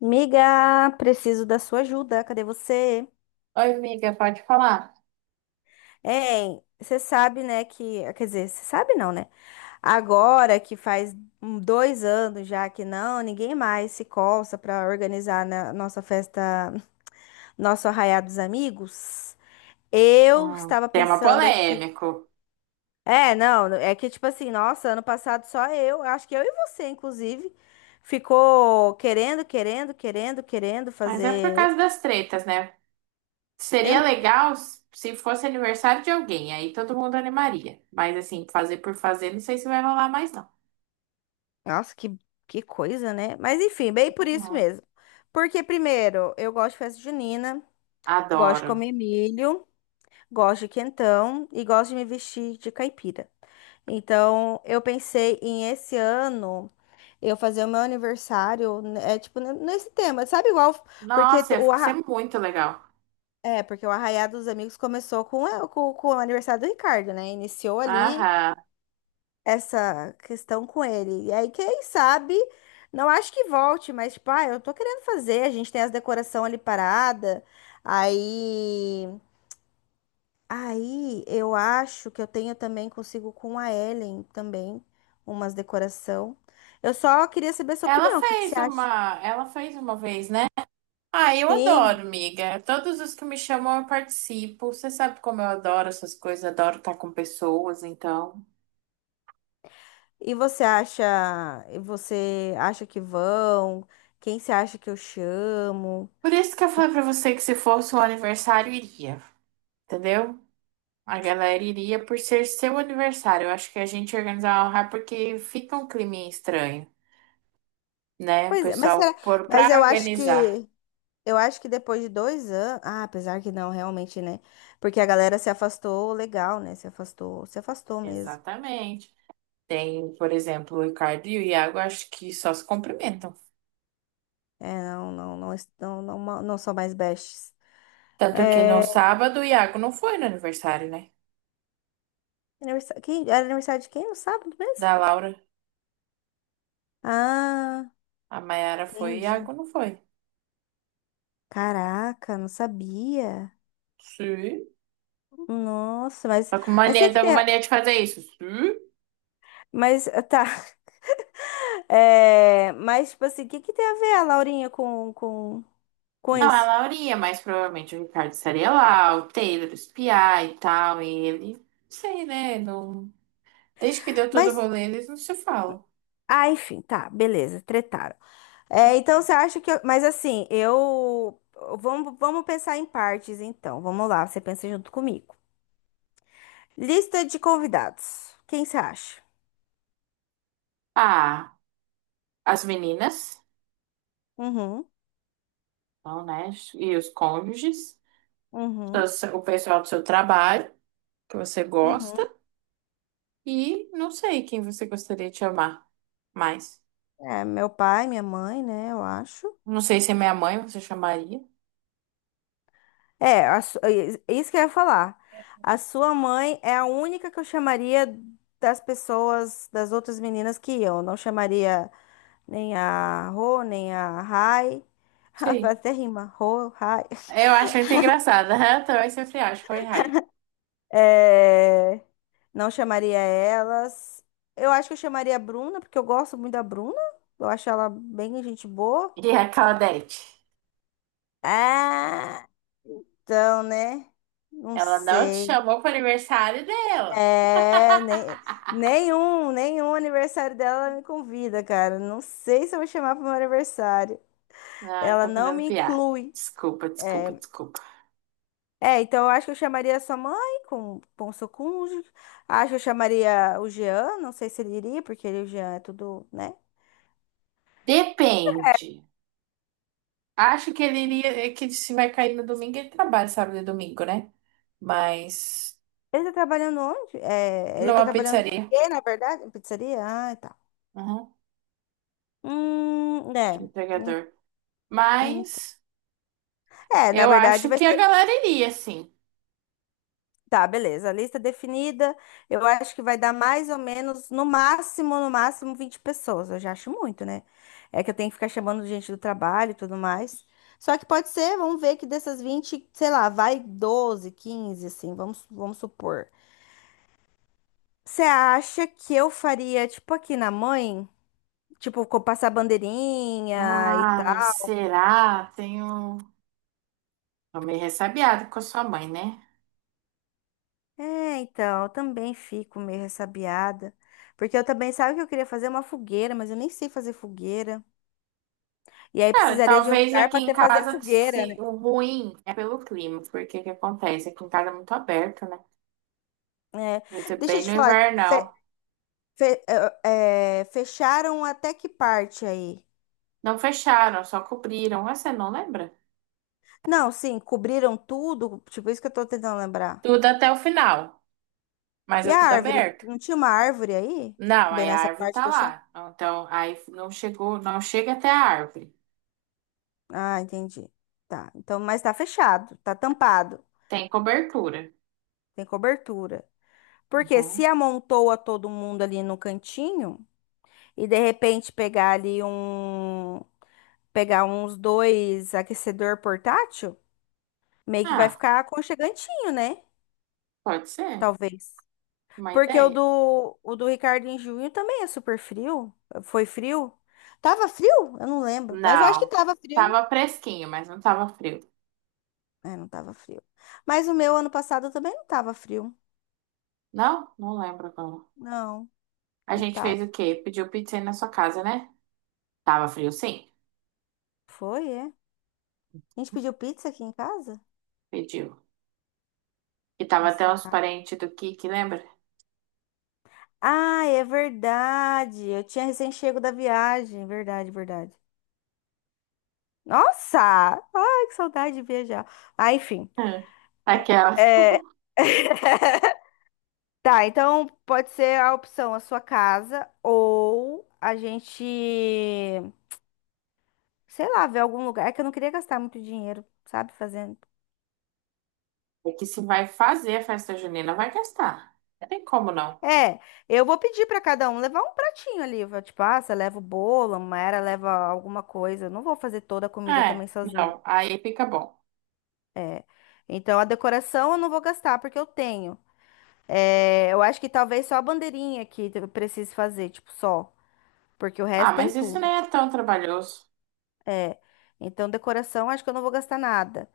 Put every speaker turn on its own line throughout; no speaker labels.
Miga, preciso da sua ajuda. Cadê você?
Oi, amiga, pode falar?
Hein, você sabe, né, que... Quer dizer, você sabe não, né? Agora que faz 2 anos já que ninguém mais se coça para organizar na nossa festa, nosso arraiá dos amigos. Eu estava
Tema
pensando aqui.
polêmico,
É, não, é que tipo assim, nossa, ano passado só eu, acho que eu e você, inclusive, ficou querendo
mas é por
fazer.
causa das tretas, né? Seria
Eu
legal se fosse aniversário de alguém, aí todo mundo animaria. Mas assim, fazer por fazer, não sei se vai rolar mais, não.
Nossa, que coisa, né? Mas enfim, bem por isso
Uhum.
mesmo. Porque, primeiro, eu gosto de festa junina, gosto de
Adoro.
comer milho, gosto de quentão e gosto de me vestir de caipira. Então, eu pensei em esse ano eu fazer o meu aniversário, né, é tipo, nesse tema, sabe igual? Porque
Nossa,
t-
ia
o arra...
ser muito legal.
É, porque o Arraiá dos Amigos começou com o aniversário do Ricardo, né? Iniciou ali
Aham.
essa questão com ele. E aí, quem sabe, não acho que volte, mas, tipo, ah, eu tô querendo fazer, a gente tem as decoração ali parada. Aí, aí, eu acho que eu tenho também consigo com a Ellen também umas decoração. Eu só queria saber a sua
Ela
opinião, o que que
fez
você acha?
uma, ela fez uma vez, né? Ah, eu adoro,
Sim.
amiga. Todos os que me chamam eu participo. Você sabe como eu adoro essas coisas, adoro estar com pessoas, então.
E você acha, e você acha que vão? Quem você acha que eu chamo?
Por isso que eu
Que...
falei pra você que se fosse um aniversário, iria. Entendeu? A galera iria por ser seu aniversário. Eu acho que a gente organizar um rap porque fica um clima estranho, né? O
Pois é, mas
pessoal,
será, mas
pra
eu acho
organizar.
que Eu acho que depois de 2 anos. Ah, apesar que não, realmente, né? Porque a galera se afastou legal, né? Se afastou, se afastou mesmo.
Exatamente. Tem, por exemplo, o Ricardo e o Iago, acho que só se cumprimentam.
É, não, não, não, não, não, não são mais bestes.
Tanto que no
É.
sábado o Iago não foi no aniversário, né?
Aniversário, quem, era aniversário de quem? No sábado mesmo?
Da Laura.
Ah,
A Maiara foi e o
entendi.
Iago não foi.
Caraca, não sabia.
Sim.
Nossa, mas o que que
Tá com
tem a,
mania de fazer isso. Sim.
mas, ah, tá, é, mas, tipo assim, o que que tem a ver a Laurinha com
Não, é
isso?
a iria, mas provavelmente o Ricardo estaria lá, o Taylor, os Piá e tal, e ele. Não sei, né? Não. Desde que deu todo o
Mas
rolê, eles não se falam.
Ah, enfim, tá, beleza, tretaram. É, então você acha que. Mas assim, eu. Vamos pensar em partes, então. Vamos lá, você pensa junto comigo. Lista de convidados. Quem você acha?
Ah, as meninas,
Uhum.
não, né? E os cônjuges,
Uhum.
o pessoal do seu trabalho, que você
Uhum.
gosta, e não sei quem você gostaria de chamar mais.
É, meu pai, minha mãe, né? Eu acho.
Não sei se é minha mãe, você chamaria?
É, é isso que eu ia falar. A sua mãe é a única que eu chamaria das pessoas, das outras meninas que iam. Eu. Não chamaria nem a Rô, nem a Rai. Rapaz,
Sei.
até rima, Rô, Rai.
Eu acho muito engraçada. Eu também sempre acho. Oi, hi.
É. Não chamaria elas. Eu acho que eu chamaria a Bruna, porque eu gosto muito da Bruna. Eu acho ela bem gente boa.
E a Claudete.
Ah, então, né? Não
Ela não te
sei.
chamou para o aniversário dela.
É, nem, nenhum, nenhum aniversário dela ela me convida, cara. Não sei se eu vou chamar pro meu aniversário.
Não,
Ela
estou
não
fazendo
me
piada.
inclui.
Desculpa, desculpa,
É,
desculpa.
É, então eu acho que eu chamaria a sua mãe com o seu cônjuge. Acho que eu chamaria o Jean, não sei se ele iria, porque ele, o Jean é tudo, né?
Depende. Acho que ele iria, é que se vai cair no domingo, ele trabalha sábado e domingo, né? Mas
Ele tá trabalhando onde? É, ele tá
numa
trabalhando com o
pizzaria,
quê, na verdade? Em pizzaria? Ah, tá.
uhum, de
É. Em-
entregador.
em-
Mas
É, na
eu
verdade
acho
vai
que a
ser.
galera iria, sim.
Tá, beleza. A lista definida, eu acho que vai dar mais ou menos, no máximo, no máximo, 20 pessoas. Eu já acho muito, né? É que eu tenho que ficar chamando gente do trabalho e tudo mais. Só que pode ser, vamos ver que dessas 20 sei lá, vai 12 15 assim, vamos supor. Você acha que eu faria, tipo, aqui na mãe? Tipo, passar bandeirinha e
Ah,
tal?
será? Tenho. Tô meio ressabiado com a sua mãe, né?
É, então, eu também fico meio ressabiada. Porque eu também, sabe o que eu queria fazer uma fogueira, mas eu nem sei fazer fogueira. E aí
É,
precisaria de um
talvez
lugar
aqui
para
em
ter fazer
casa
fogueira,
se,
né?
o ruim é pelo clima, porque o que acontece? Aqui em casa é muito aberto, né?
É,
Vai ser
deixa eu
bem
te
no
falar, fe-
invernal.
fe- fecharam até que parte aí?
Não fecharam, só cobriram. Ah, você não lembra?
Não, sim, cobriram tudo, tipo isso que eu tô tentando lembrar.
Tudo até o final, mas
E
é
a
tudo
árvore?
aberto.
Não tinha uma árvore aí?
Não,
Bem
aí a
nessa
árvore
parte
tá
fechada?
lá. Então, aí não chega até a árvore.
Ah, entendi. Tá, então, mas tá fechado, tá tampado,
Tem cobertura.
tem cobertura. Porque se
Uhum.
amontoa todo mundo ali no cantinho e de repente pegar uns dois aquecedor portátil, meio que vai
Ah,
ficar aconchegantinho, né?
pode ser.
Talvez.
Uma
Porque o
ideia.
do, o do Ricardo em junho também é super frio. Foi frio? Tava frio? Eu não lembro. Mas eu acho que
Não.
tava frio.
Tava fresquinho, mas não tava frio.
É, não tava frio. Mas o meu ano passado também não tava frio.
Não? Não lembro agora.
Não,
A
não
gente fez
tava.
o quê? Pediu pizza aí na sua casa, né? Tava frio, sim.
Foi, é. A gente pediu pizza aqui em casa?
Pediu. E tava até
Nossa,
os
cara.
parentes do Kiki, lembra?
Ah, é verdade. Eu tinha recém-chego da viagem. Verdade, verdade. Nossa! Ai, que saudade de viajar. Ah, enfim.
Hum. Aquela.
É. Tá, então pode ser a opção a sua casa ou a gente, sei lá, ver algum lugar. É que eu não queria gastar muito dinheiro, sabe, fazendo.
É que se vai fazer a festa junina, vai gastar. Não tem como não.
É, eu vou pedir pra cada um levar um pratinho ali, vai, tipo, ah, você leva o bolo, a Mayra leva alguma coisa. Eu não vou fazer toda a comida
É,
também sozinho.
não. Aí fica bom.
É. Então a decoração eu não vou gastar porque eu tenho. É, eu acho que talvez só a bandeirinha que eu precise fazer, tipo, só, porque o
Ah,
resto tem
mas isso
tudo.
nem é tão trabalhoso.
É. Então decoração acho que eu não vou gastar nada.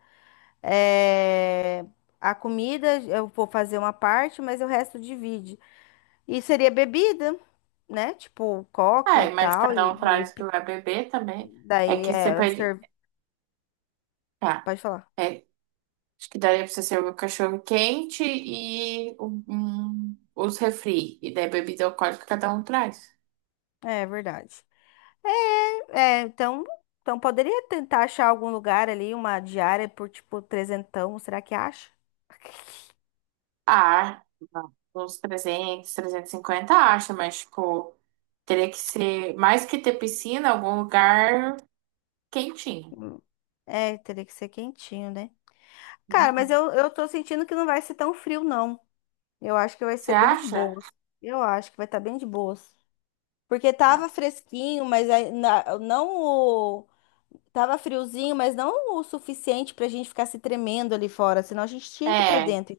É, a comida eu vou fazer uma parte, mas o resto divide. E seria bebida, né? Tipo coca e
É, mas
tal.
cada um
E,
traz o que
e
vai beber também. É
daí
que você
é.
pede. Tá.
Pode falar.
É, acho que daria pra você servir o cachorro quente e os refri. E daí bebida alcoólica cada um traz.
É verdade. É, é, então, então, poderia tentar achar algum lugar ali, uma diária por tipo trezentão. Será que acha?
Ah, uns 300, 350 acha, mas, tipo, teria que ser mais que ter piscina, algum lugar quentinho.
Hum. É, teria que ser quentinho, né? Cara, mas
Uhum.
eu tô sentindo que não vai ser tão frio, não. Eu acho que vai
Você
ser bem de
acha?
boas. Eu acho que vai estar bem de boas. Porque tava
Ah,
fresquinho, mas aí na- não o. Tava friozinho, mas não o suficiente pra gente ficar se tremendo ali fora, senão a gente tinha ido pra
é,
dentro.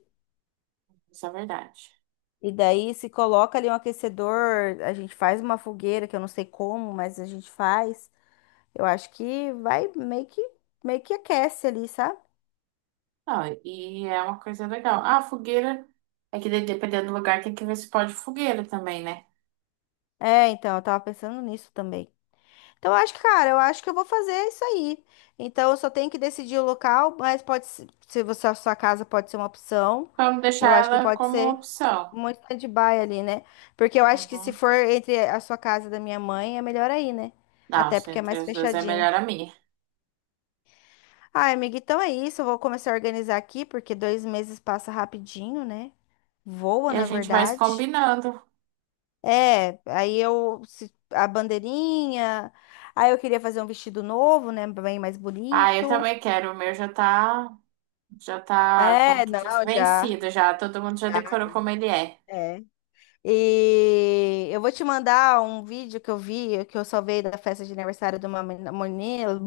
isso é verdade.
E daí se coloca ali um aquecedor, a gente faz uma fogueira, que eu não sei como, mas a gente faz. Eu acho que vai meio que aquece ali, sabe?
Não, e é uma coisa legal. Ah, fogueira. É que dependendo do lugar tem que ver se pode fogueira também, né?
É, então, eu tava pensando nisso também. Então, eu acho que, cara, eu acho que eu vou fazer isso aí. Então, eu só tenho que decidir o local, mas pode ser, se você, a sua casa pode ser uma opção.
Vamos deixar
Eu acho que
ela
pode
como
ser
opção.
um stand-by ali, né? Porque eu acho que se
Uhum.
for entre a sua casa e da minha mãe, é melhor aí, né?
Não,
Até
se
porque é
entre
mais
os dois é
fechadinho.
melhor a minha.
Ai, amiga, então é isso. Eu vou começar a organizar aqui, porque 2 meses passa rapidinho, né?
E
Voa,
a
na
gente vai se
verdade.
combinando.
É, aí eu a bandeirinha, aí eu queria fazer um vestido novo, né, bem mais
Ah, eu
bonito.
também quero. O meu já tá. Já tá, como
É,
que
não,
diz,
já,
vencido já. Todo mundo já
já,
decorou como ele é.
é. E eu vou te mandar um vídeo que eu vi, que eu salvei da festa de aniversário de uma menina,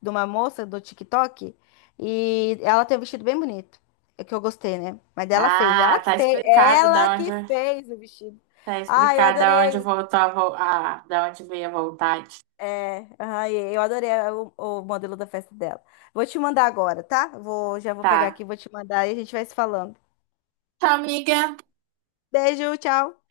de uma moça do TikTok, e ela tem um vestido bem bonito, é que eu gostei, né? Mas
Ah, tá explicado
ela
da onde
que fez o vestido.
tá
Ah, eu
explicado da onde
adorei.
voltou a, vo- a da onde veio a vontade.
É, ai, eu adorei o modelo da festa dela. Vou te mandar agora, tá? Já vou pegar
Tá.
aqui, vou te mandar e a gente vai se falando.
Tchau, amiga.
Beijo, tchau.